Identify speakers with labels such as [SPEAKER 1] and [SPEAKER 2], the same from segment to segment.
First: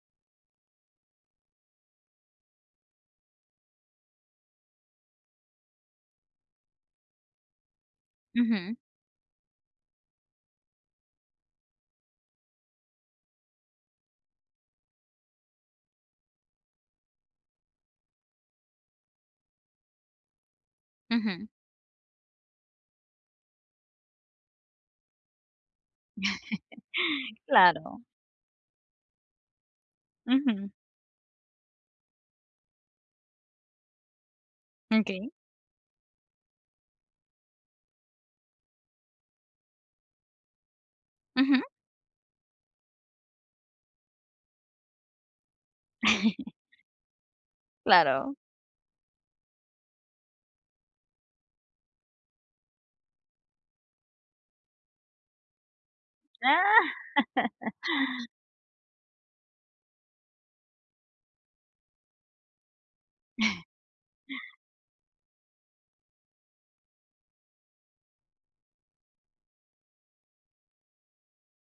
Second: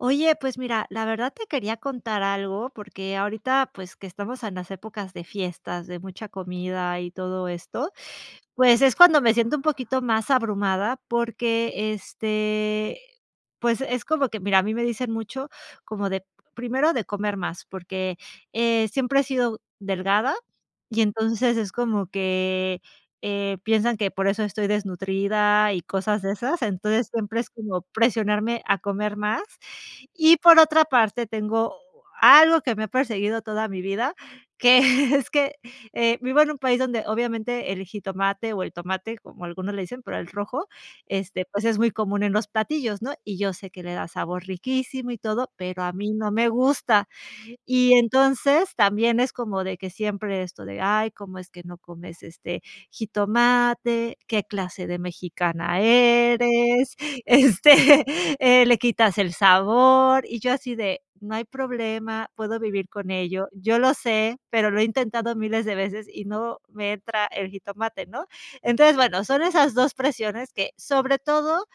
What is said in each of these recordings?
[SPEAKER 1] Oye, pues mira, la verdad, te quería contar algo, porque ahorita pues que estamos en las épocas de fiestas de mucha comida y todo esto,
[SPEAKER 2] Ujú.
[SPEAKER 1] pues es cuando me siento un poquito más abrumada, porque, este pues es como que mira, a mí me dicen mucho como de, primero de comer más, porque, eh, siempre he sido delgada y
[SPEAKER 2] Ujú.
[SPEAKER 1] entonces es como que, eh, piensan que por eso estoy desnutrida y cosas de esas, entonces siempre es como
[SPEAKER 2] Claro.
[SPEAKER 1] presionarme a comer más, y por
[SPEAKER 2] Ujú.
[SPEAKER 1] otra parte, tengo algo que me ha perseguido toda mi vida que, es
[SPEAKER 2] Okey.
[SPEAKER 1] que, eh, vivo en un país donde obviamente el jitomate, o el tomate como algunos le dicen, pero el rojo, este
[SPEAKER 2] Ujú.
[SPEAKER 1] pues es muy común en los platillos, ¿no?, y yo sé que le da sabor riquísimo y todo, pero a mí no me gusta y
[SPEAKER 2] Claro.
[SPEAKER 1] entonces también es como de que siempre esto de: "Ay, cómo es que no comes, este, jitomate, ¿qué clase de mexicana
[SPEAKER 2] Ah.
[SPEAKER 1] eres?, este, eh, le quitas el sabor", y yo así de: "No hay problema, puedo vivir con ello". Yo lo sé, pero lo he intentado miles de veces y no me entra el jitomate, ¿no?, entonces, bueno, son esas 2 presiones que sobre todo,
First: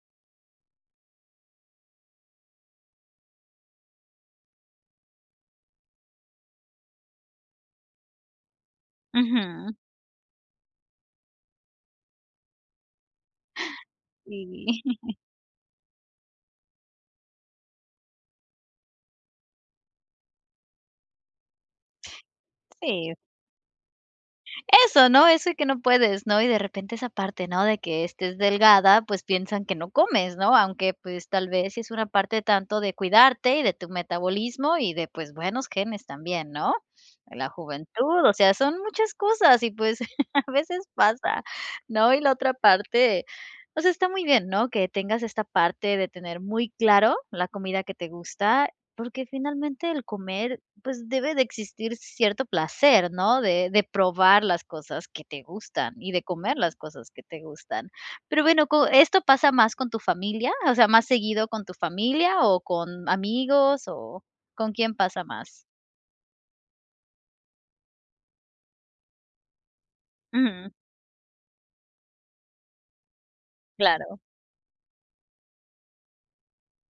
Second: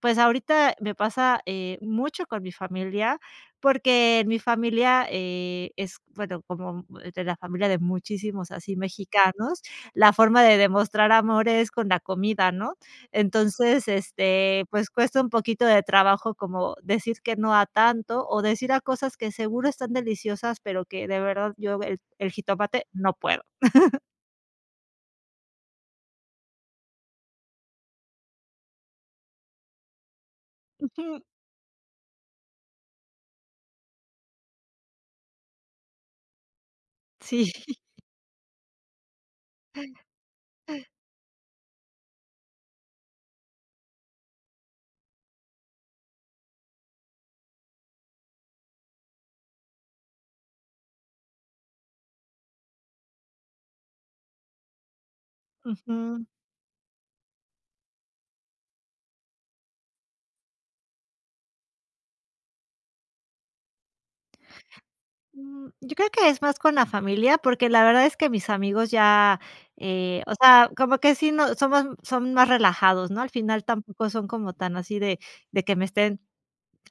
[SPEAKER 1] pues ahorita me pasa, eh, mucho con mi familia, porque en mi familia, eh, es bueno, como de la familia de muchísimos así mexicanos,
[SPEAKER 2] Ujú.
[SPEAKER 1] la forma de demostrar amor es con la comida, ¿no?, entonces, este, pues
[SPEAKER 2] Y.
[SPEAKER 1] cuesta un poquito de trabajo, como decir que no a tanto, o decir a cosas que seguro están deliciosas, pero que de verdad yo, el jitomate, no
[SPEAKER 2] Sí.
[SPEAKER 1] puedo.
[SPEAKER 2] Eso, ¿no?, eso de que no puedes, ¿no?, y de repente, esa parte, ¿no?, de que estés delgada, pues piensan que no comes, ¿no?, aunque
[SPEAKER 1] Ujú.
[SPEAKER 2] pues, tal vez sí es una parte tanto de cuidarte, y de tu metabolismo, y de, pues, buenos genes también, ¿no?, en la
[SPEAKER 1] Sí.
[SPEAKER 2] juventud, o sea, son muchas cosas, y pues, a veces pasa, ¿no?, y la otra parte, o sea, está muy bien, ¿no?, que tengas esta parte de tener muy claro la comida que te gusta, porque finalmente el comer, pues, debe de existir cierto placer, ¿no?, de de probar las cosas que te gustan, y de
[SPEAKER 1] Ujú.
[SPEAKER 2] comer las cosas que te gustan, pero bueno, co ¿esto pasa más con tu familia, o sea, más seguido con tu familia, o con amigos? o, ¿con quién pasa más?
[SPEAKER 1] Mm, yo creo que es más con la familia, porque la verdad es que mis amigos ya, eh o sea,
[SPEAKER 2] Ujú.
[SPEAKER 1] como que, sí, no somos son más relajados, ¿no? Al final tampoco
[SPEAKER 2] Claro.
[SPEAKER 1] son como tan así de de que me estén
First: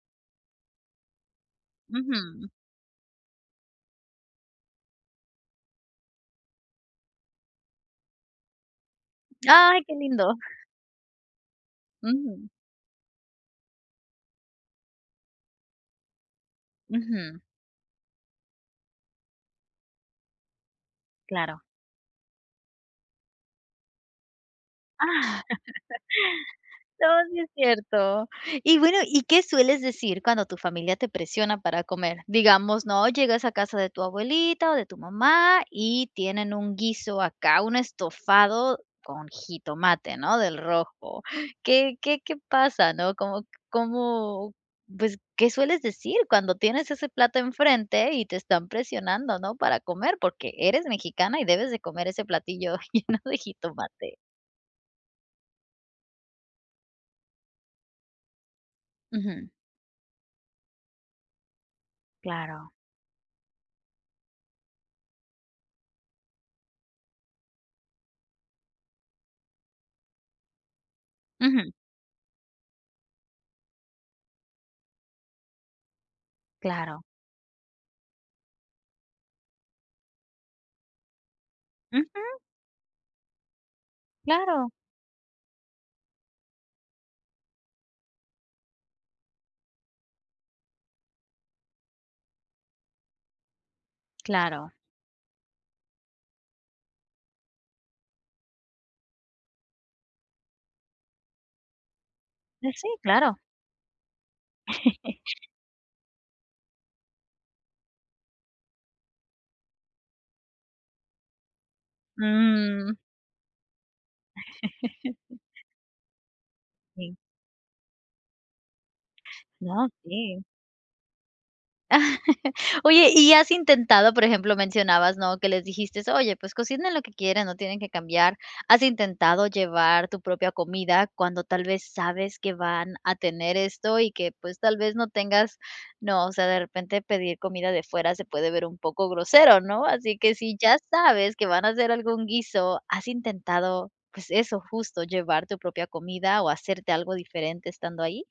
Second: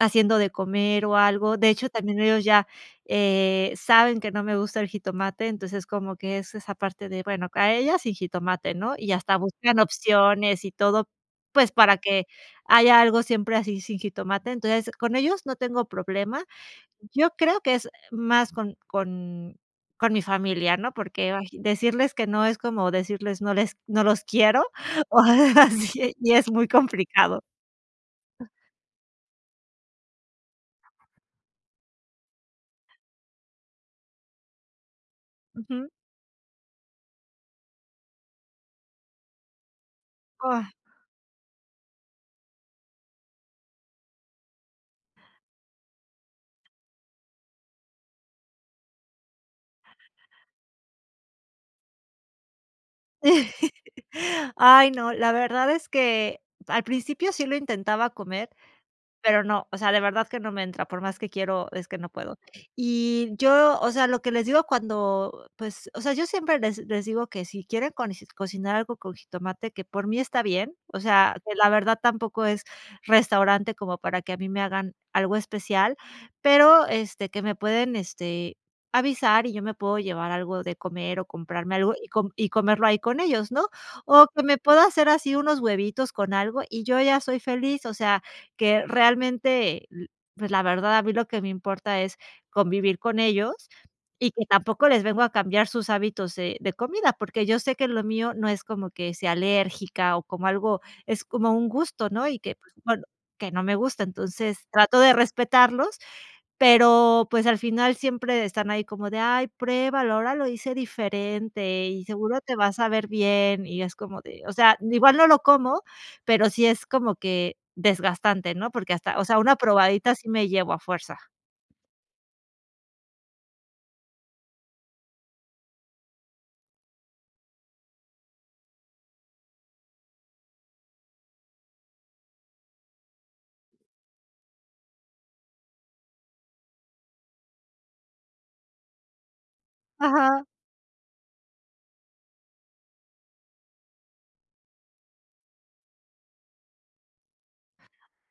[SPEAKER 1] haciendo de comer o algo, de hecho, también ellos
[SPEAKER 2] Ujú.
[SPEAKER 1] ya, eh, saben que no me gusta el jitomate, entonces como que es esa parte de, bueno, a ella sin jitomate, ¿no?, y hasta buscan
[SPEAKER 2] ¡Ay, qué lindo!
[SPEAKER 1] opciones y todo, pues, para que
[SPEAKER 2] Ujú.
[SPEAKER 1] haya algo siempre así sin jitomate. Entonces, con ellos no tengo problema. Yo
[SPEAKER 2] Ujú.
[SPEAKER 1] creo que es más con con con mi familia, ¿no?, porque, ay,
[SPEAKER 2] Claro.
[SPEAKER 1] decirles que no, es como decirles no les no los quiero,
[SPEAKER 2] Ah,
[SPEAKER 1] o algo así, y es muy
[SPEAKER 2] no, sí
[SPEAKER 1] complicado.
[SPEAKER 2] es cierto, y bueno, ¿y qué sueles decir cuando tu familia te presiona para comer?, digamos, ¿no?, llegas a casa de tu abuelita o de tu mamá,
[SPEAKER 1] Ujú.
[SPEAKER 2] y tienen un guiso acá, un estofado con jitomate, ¿no?, del
[SPEAKER 1] Ah.
[SPEAKER 2] rojo, ¿qué qué qué pasa, no?, cómo cómo, pues, ¿qué sueles decir cuando tienes ese plato enfrente y te están presionando, no?, para comer, porque eres mexicana y debes de comer ese platillo lleno de jitomate.
[SPEAKER 1] Ay, no, la verdad es que, al principio sí lo intentaba comer, pero
[SPEAKER 2] Ujú.
[SPEAKER 1] no, o sea, de verdad que no me entra, por más que quiero, es que no puedo,
[SPEAKER 2] Claro.
[SPEAKER 1] y yo o sea, lo que les digo cuando, pues o sea, yo siempre les les digo que si quieren con cocinar algo con jitomate, que por mí está bien, o sea, que la
[SPEAKER 2] Ujú.
[SPEAKER 1] verdad, tampoco es restaurante como para que a mí me hagan algo especial pero,
[SPEAKER 2] Claro.
[SPEAKER 1] este, que me pueden, este, avisar, y yo me puedo llevar algo de comer o comprarme algo, y com
[SPEAKER 2] Ujú.
[SPEAKER 1] y comerlo ahí con ellos, ¿no?, o que me
[SPEAKER 2] Claro.
[SPEAKER 1] puedo hacer así, unos huevitos con algo, y yo ya soy feliz, o sea, que realmente lo pues, la verdad, a mí lo que me importa es convivir con ellos, y que
[SPEAKER 2] Claro.
[SPEAKER 1] tampoco les vengo a cambiar sus hábitos, eh, de comida, porque yo sé que lo mío, no es como que sea alérgica o como algo es como un gusto, ¿no?, y que,
[SPEAKER 2] Eh,
[SPEAKER 1] pues
[SPEAKER 2] sí,
[SPEAKER 1] bueno,
[SPEAKER 2] claro.
[SPEAKER 1] que no me gusta, entonces trato de respetarlos, pero pues, al final siempre de están ahí como de: "Ay, pruébalo, ahora lo hice diferente, y seguro te vas a
[SPEAKER 2] Mm.
[SPEAKER 1] saber bien", y es como de o sea, igual no lo como, pero sí es como
[SPEAKER 2] Sí.
[SPEAKER 1] que desgastante, ¿no?, porque hasta, o sea, una
[SPEAKER 2] No,
[SPEAKER 1] probadita, sí
[SPEAKER 2] sí.
[SPEAKER 1] me llevo, a fuerza.
[SPEAKER 2] Oye, ¿y has intentado?, por ejemplo, mencionabas, ¿no?, que les dijiste, oye pues, cocina lo que quieran, no tienen que cambiar, ¿has intentado llevar tu propia comida?, cuando tal vez, sabes que van a tener esto, y que, pues, tal vez no tengas, ¿no?, o sea, de repente pedir comida de fuera, se puede ver un poco grosero, ¿no?, así que,
[SPEAKER 1] Ajá.
[SPEAKER 2] si ya sabes que van a hacer algún guiso, ¿has intentado?, pues eso, justo, ¿llevar tu propia comida o hacerte algo diferente estando ahí?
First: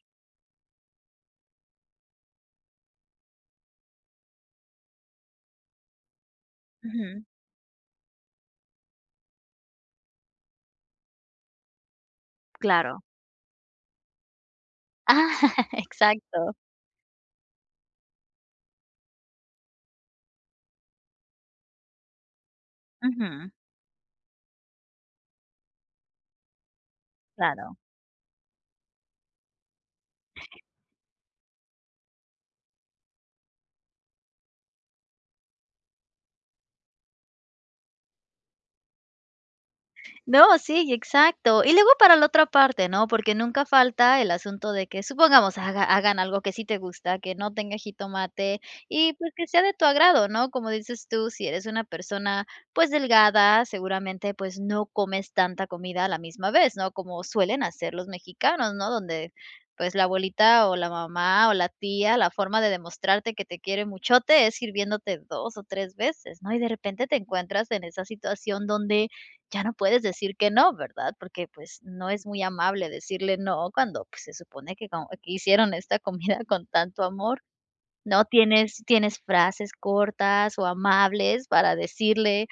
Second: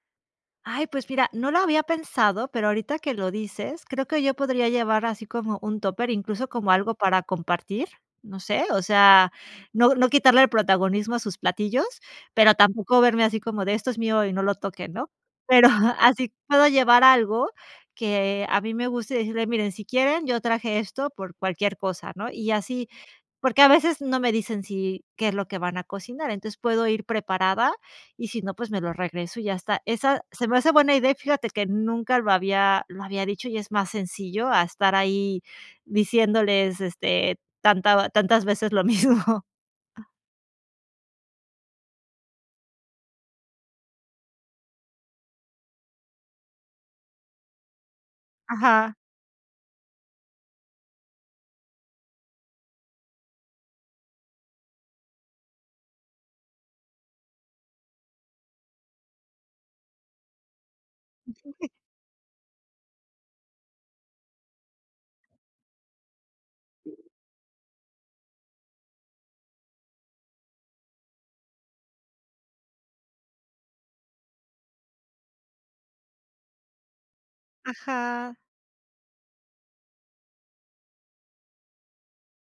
[SPEAKER 1] Ay, pues mira, no lo había pensado, pero ahorita que lo dices, creo que yo podría llevar, así como un tupper, incluso, como algo para
[SPEAKER 2] Ujú.
[SPEAKER 1] compartir, no sé, o sea, no no quitarle el protagonismo a sus platillos, pero tampoco
[SPEAKER 2] Claro.
[SPEAKER 1] verme así como de: "Esto es mío y no lo toquen", ¿no?,
[SPEAKER 2] Ah,
[SPEAKER 1] pero así
[SPEAKER 2] exacto.
[SPEAKER 1] puedo llevar algo, que a mí me guste, y decirles, miren, si quieren, yo traje esto por cualquier cosa, ¿no?, y así,
[SPEAKER 2] Ujú.
[SPEAKER 1] porque a veces no me dicen, sí, qué es lo que van a cocinar, entonces, puedo ir preparada,
[SPEAKER 2] Claro.
[SPEAKER 1] y si no, pues, me lo regreso y ya está, esa se me hace buena idea, y fíjate que, nunca lo había lo había dicho, y es más sencillo a estar ahí diciéndoles, este, tanta tantas veces lo mismo, ah.
[SPEAKER 2] No, sí, y, exacto, y luego para la otra parte, ¿no?, porque nunca falta el asunto de que, supongamos, haga hagan algo que sí te gusta, que no tenga jitomate,
[SPEAKER 1] Ajá.
[SPEAKER 2] y pues, que sea de tu agrado, ¿no?, como dices tú, si eres una persona, pues delgada, seguramente, pues, no comes tanta comida a la misma vez, ¿no?, como suelen hacer los mexicanos, ¿no?, donde, pues, la abuelita, o la mamá, o la tía, la forma de demostrarte que te quiere muchote, es sirviéndote 2 o 3 veces, ¿no?, y de repente, te encuentras en esa situación, donde ya no puedes decir que no, ¿verdad?, porque pues, no es muy amable decirle no, cuando pues, se supone que co que hicieron esta comida con tanto amor, ¿no
[SPEAKER 1] Ajá.
[SPEAKER 2] tienes tienes frases cortas o amables?, para decirle:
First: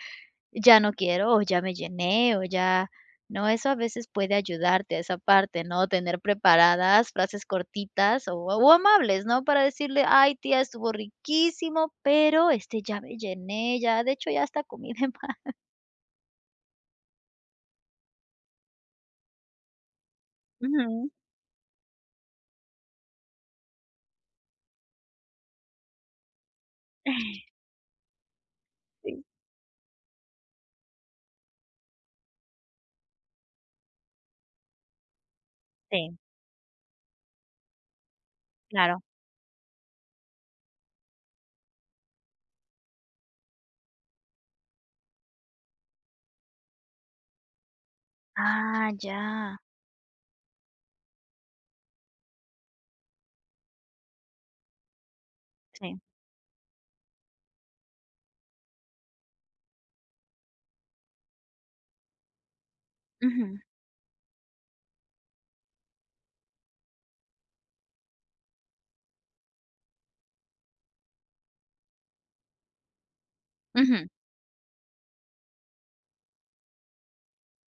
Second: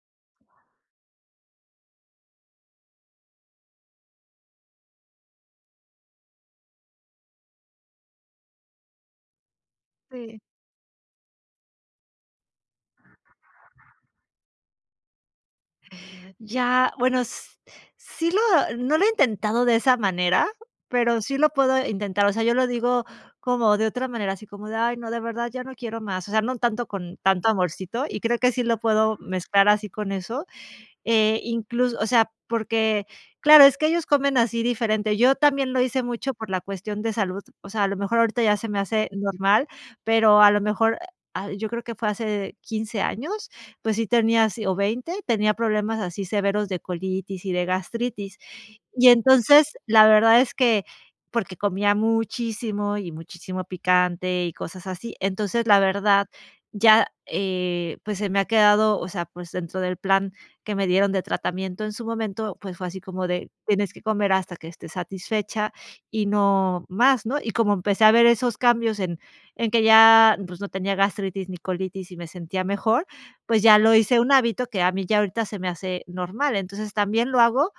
[SPEAKER 2] "Ya no quiero, o ya me llené, o ya", ¿no?, eso a veces puede ayudarte a esa parte, ¿no?, tener preparadas frases cortitas o o amables, ¿no?, para decirle: "Ay,
[SPEAKER 1] Sí.
[SPEAKER 2] tía, estuvo riquísimo, pero este, ya me llené, ya, de hecho, ya hasta comí de más".
[SPEAKER 1] Ya, bueno, s sí, lo no lo he intentado de esa manera,
[SPEAKER 2] Ujú.
[SPEAKER 1] pero sí lo puedo intentar, o sea, yo lo digo como de otra manera, así como de: "Ay no, de verdad, ya no quiero más", o sea, no tanto con
[SPEAKER 2] Eh.
[SPEAKER 1] tanto amorcito y creo que sí lo puedo
[SPEAKER 2] Sí.
[SPEAKER 1] mezclar así con eso, eh, inclus o sea, porque claro, es que ellos comen así diferente, yo también lo hice
[SPEAKER 2] Sí.
[SPEAKER 1] mucho por la cuestión de salud, o sea, a lo mejor ahorita ya se me
[SPEAKER 2] Claro.
[SPEAKER 1] hace normal, pero a lo mejor, eh, ah, yo creo que fue hace 15 años, pues sí, tenía si, o 20 tenía problemas así severos de colitis y de gastritis
[SPEAKER 2] Ah,
[SPEAKER 1] y,
[SPEAKER 2] ya.
[SPEAKER 1] entonces, la verdad es que porque comía muchísimo y muchísimo picante y cosas así, entonces, la
[SPEAKER 2] Sí.
[SPEAKER 1] verdad ya, eh, pues, se me ha quedado, o sea, pues, dentro del plan que me dieron de tratamiento en su momento, pues, fue así como de:
[SPEAKER 2] Ujú.
[SPEAKER 1] "Tienes que comer hasta que estés satisfecha y no más", ¿no?, y como empecé a ver esos cambios en en que ya, pues, no tenía gastritis, ni colitis y me sentía mejor, pues, ya lo
[SPEAKER 2] Ujú.
[SPEAKER 1] hice un hábito que a mí ya ahorita se me hace normal, entonces, también lo hago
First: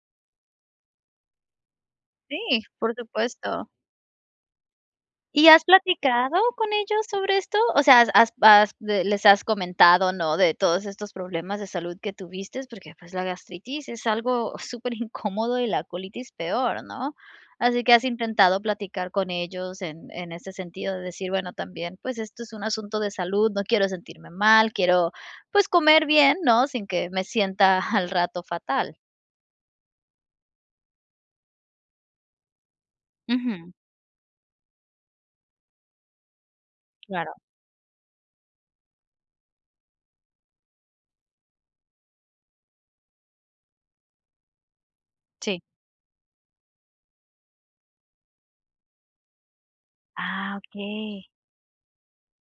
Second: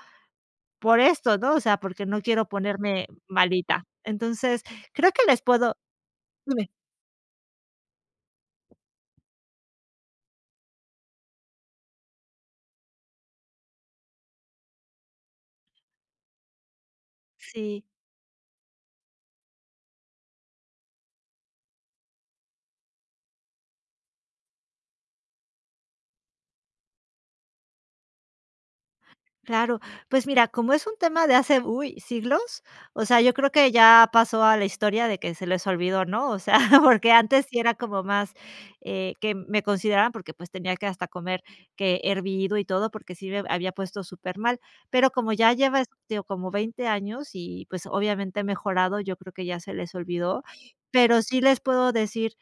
[SPEAKER 1] por esto, ¿no?, o sea, porque no
[SPEAKER 2] Sí,
[SPEAKER 1] quiero
[SPEAKER 2] por
[SPEAKER 1] ponerme
[SPEAKER 2] supuesto.
[SPEAKER 1] malita, entonces, creo que les
[SPEAKER 2] ¿Y has
[SPEAKER 1] puedo
[SPEAKER 2] platicado
[SPEAKER 1] Dime.
[SPEAKER 2] con ellos sobre esto, o sea, has has bas de les has comentado, no, de todos estos problemas de salud que tuviste?, porque, pues, la gastritis es algo superincómodo y la colitis peor, ¿no?, así
[SPEAKER 1] Sí.
[SPEAKER 2] que, ¿has intentado platicar con ellos?, en en ese sentido de decir: "Bueno, también, pues, esto es un asunto de salud, no quiero sentirme mal, quiero pues comer bien, ¿no?, sin que me sienta al rato fatal".
[SPEAKER 1] Claro, pues mira, como es un tema de hace, uy, siglos, o sea, yo creo que
[SPEAKER 2] Ujú.
[SPEAKER 1] ya pasó a la historia de que se les olvidó, ¿no?, o sea, porque
[SPEAKER 2] Claro.
[SPEAKER 1] antes sí era como más, eh, que me consideraban porque, pues, tenía que hasta comer que hervido y todo porque sí me b había puesto supermal, pero como ya
[SPEAKER 2] Sí.
[SPEAKER 1] lleva, este, o como 20 años y, pues, obviamente he mejorado, yo creo que ya se les olvidó,
[SPEAKER 2] Ah,
[SPEAKER 1] pero
[SPEAKER 2] okey.
[SPEAKER 1] sí les puedo decir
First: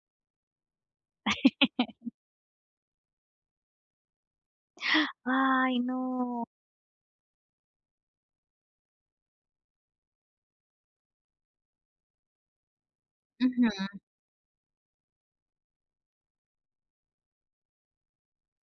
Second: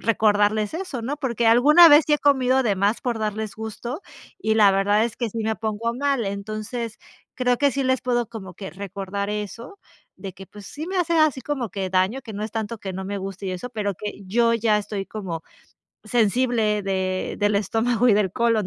[SPEAKER 1] recordarles eso, ¿no?, porque alguna vez sí he comido de más por darles gusto, y la verdad, es que sí me
[SPEAKER 2] ¡Ay,
[SPEAKER 1] pongo mal,
[SPEAKER 2] no!
[SPEAKER 1] entonces, creo que sí les puedo como que recordar eso de que, pues sí, me hace así como que daño, que no es tanto que no me guste y eso, pero
[SPEAKER 2] Ujú.
[SPEAKER 1] que yo ya estoy como sensible de del estómago y del colon,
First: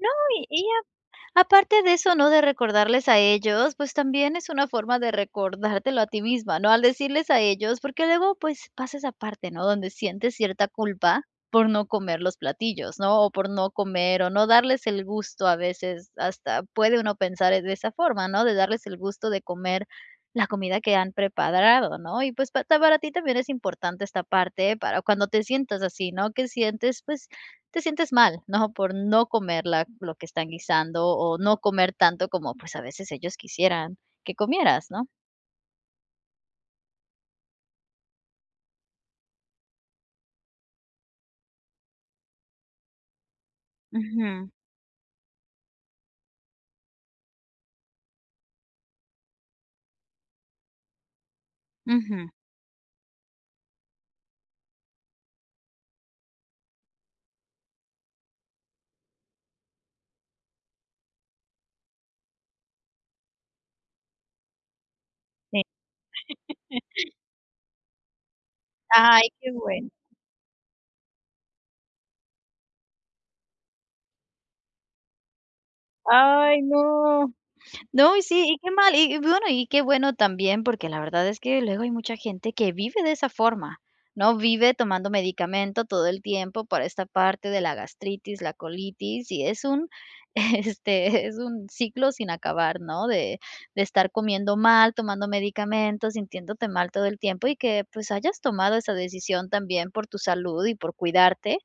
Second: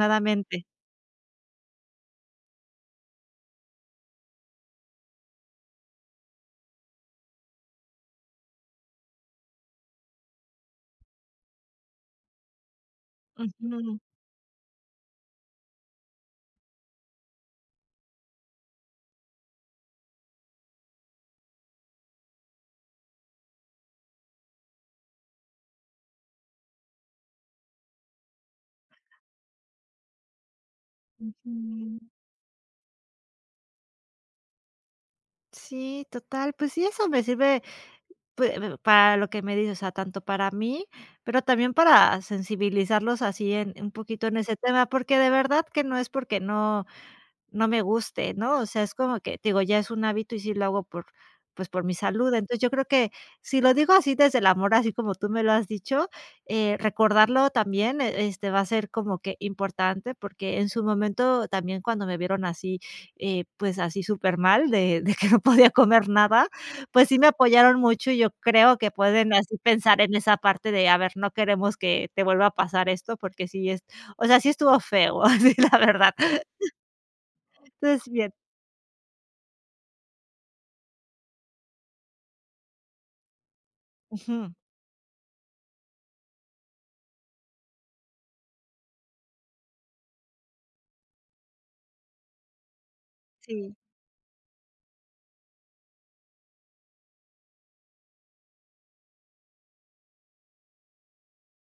[SPEAKER 2] No, y y a aparte de eso, ¿no?, de recordarles a ellos, pues, también es una forma de recordártelo a ti misma, ¿no?, al decirles a ellos, porque luego, pues, pasa esa parte, ¿no?, donde sientes cierta culpa por no comer los platillos, ¿no?, o por no
[SPEAKER 1] Ujú.
[SPEAKER 2] comer o no darles el gusto, a veces hasta puede uno pensar en esa forma, ¿no?, de darles el gusto de comer la comida que han preparado ¿no?, y, pues, pa ta para ti también es importante esta parte para cuando te sientas así, ¿no?, que sientes, pues, te sientes mal, ¿no?, por no comer la lo que están guisando o no comer
[SPEAKER 1] Ujú.
[SPEAKER 2] tanto como, pues, a veces ellos quisieran que comieras, ¿no?
[SPEAKER 1] Sí, total. Pues sí, eso me sirve, pues, para lo que me dices, o sea, tanto para mí, pero también para sensibilizarlos así en un poquito en
[SPEAKER 2] Ujú.
[SPEAKER 1] ese tema, porque de verdad que no es porque no no me guste, ¿no? O sea, es como que te digo, ya es un hábito y sí lo hago por, pues, por mi
[SPEAKER 2] Ujú.
[SPEAKER 1] salud. Entonces yo creo que si lo digo así desde el amor, así como tú me lo has dicho, eh, recordarlo también e este va a ser como que importante porque en su momento también cuando me vieron así, eh, pues así, supermal, de de que no podía
[SPEAKER 2] Sí.
[SPEAKER 1] comer nada. Pues sí, me apoyaron mucho, y yo creo que
[SPEAKER 2] Ay,
[SPEAKER 1] pueden
[SPEAKER 2] qué
[SPEAKER 1] así
[SPEAKER 2] bueno.
[SPEAKER 1] pensar en esa parte de: “A ver, no queremos que te vuelva a pasar esto porque sí es o sea, sí estuvo feo así, la verdad".
[SPEAKER 2] Ay, no. No, y
[SPEAKER 1] [unintelligible]
[SPEAKER 2] sí, y qué mal y y bueno y qué bueno también porque la verdad es que luego hay mucha gente que vive de esa forma, ¿no?,
[SPEAKER 1] Ujú.
[SPEAKER 2] vive tomando medicamento todo el tiempo para esta parte de la gastritis, la colitis y es un este es un ciclo sin acabar, ¿no?, de
[SPEAKER 1] Sí.
[SPEAKER 2] de estar comiendo mal, tomando medicamentos, sintiéndote mal todo el tiempo y que, pues, hayas tomado esa decisión también por tu salud y por cuidarte.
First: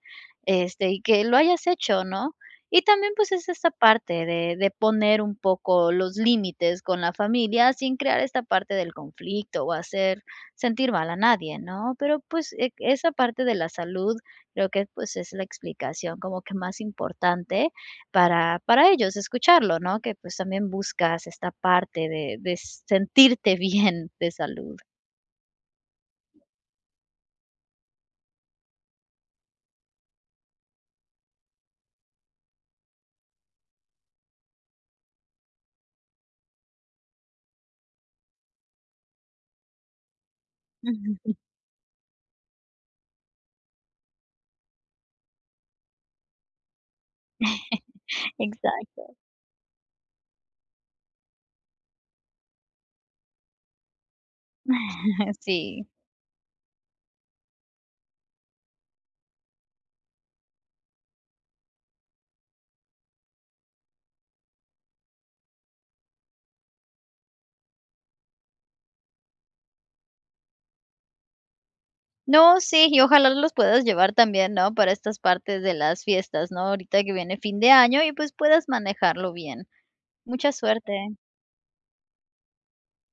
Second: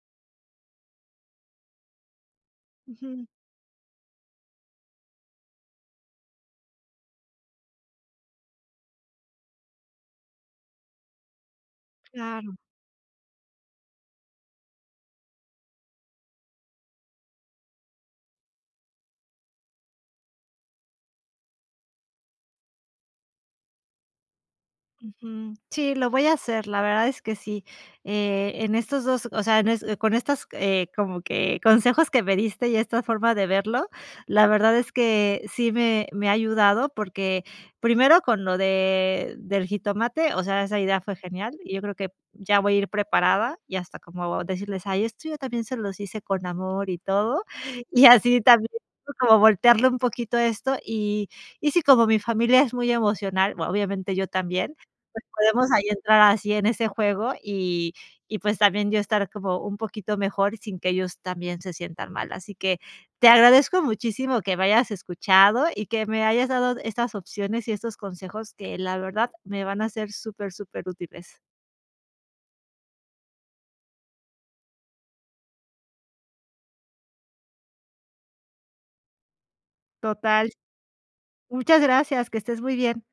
[SPEAKER 2] Este y que lo hayas hecho, ¿no? Y también,
[SPEAKER 1] Ujú.
[SPEAKER 2] pues, es esta parte de de poner un poco los límites con la familia sin crear esta parte del conflicto o hacer sentir mal a nadie, ¿no?, pero pues
[SPEAKER 1] Claro.
[SPEAKER 2] e esa parte de la salud, creo que, pues, es la explicación como que más importante para para ellos escucharlo, ¿no?, que, pues, también buscas esta parte de de sentirte bien de salud.
[SPEAKER 1] Ujú. Sí, lo voy a hacer. La verdad es que sí, eh, en estos 2 o sea, en es con estas, eh, como que consejos que me diste y esta forma de verlo. La verdad es que sí me me ha ayudado porque primero con lo de del jitomate, o sea, esa idea fue
[SPEAKER 2] [unintelligible]
[SPEAKER 1] genial y yo creo que p ya voy a ir preparada y hasta como decirles: “Ay, esto yo también se los hice con amor y todo”, y así, también
[SPEAKER 2] Exacto.
[SPEAKER 1] como voltearle un poquito esto, y Y si como mi familia es muy emocional, vo obviamente yo también. Pues podemos ahí
[SPEAKER 2] Sí.
[SPEAKER 1] entrar así en ese juego y y pues también yo estar como un poquito mejor sin que ellos también se sientan mal. Así que te agradezco muchísimo que me hayas escuchado y que me hayas dado estas opciones y estos consejos que la verdad, me van a ser super superútiles.
[SPEAKER 2] No, sí, y ojalá los puedas llevar también, ¿no?, para estas partes de las fiestas, ¿no?, ahorita que viene fin de año y pues puedas manejarlo bien.
[SPEAKER 1] Total.
[SPEAKER 2] Mucha suerte.
[SPEAKER 1] Muchas gracias. Que estés muy bien.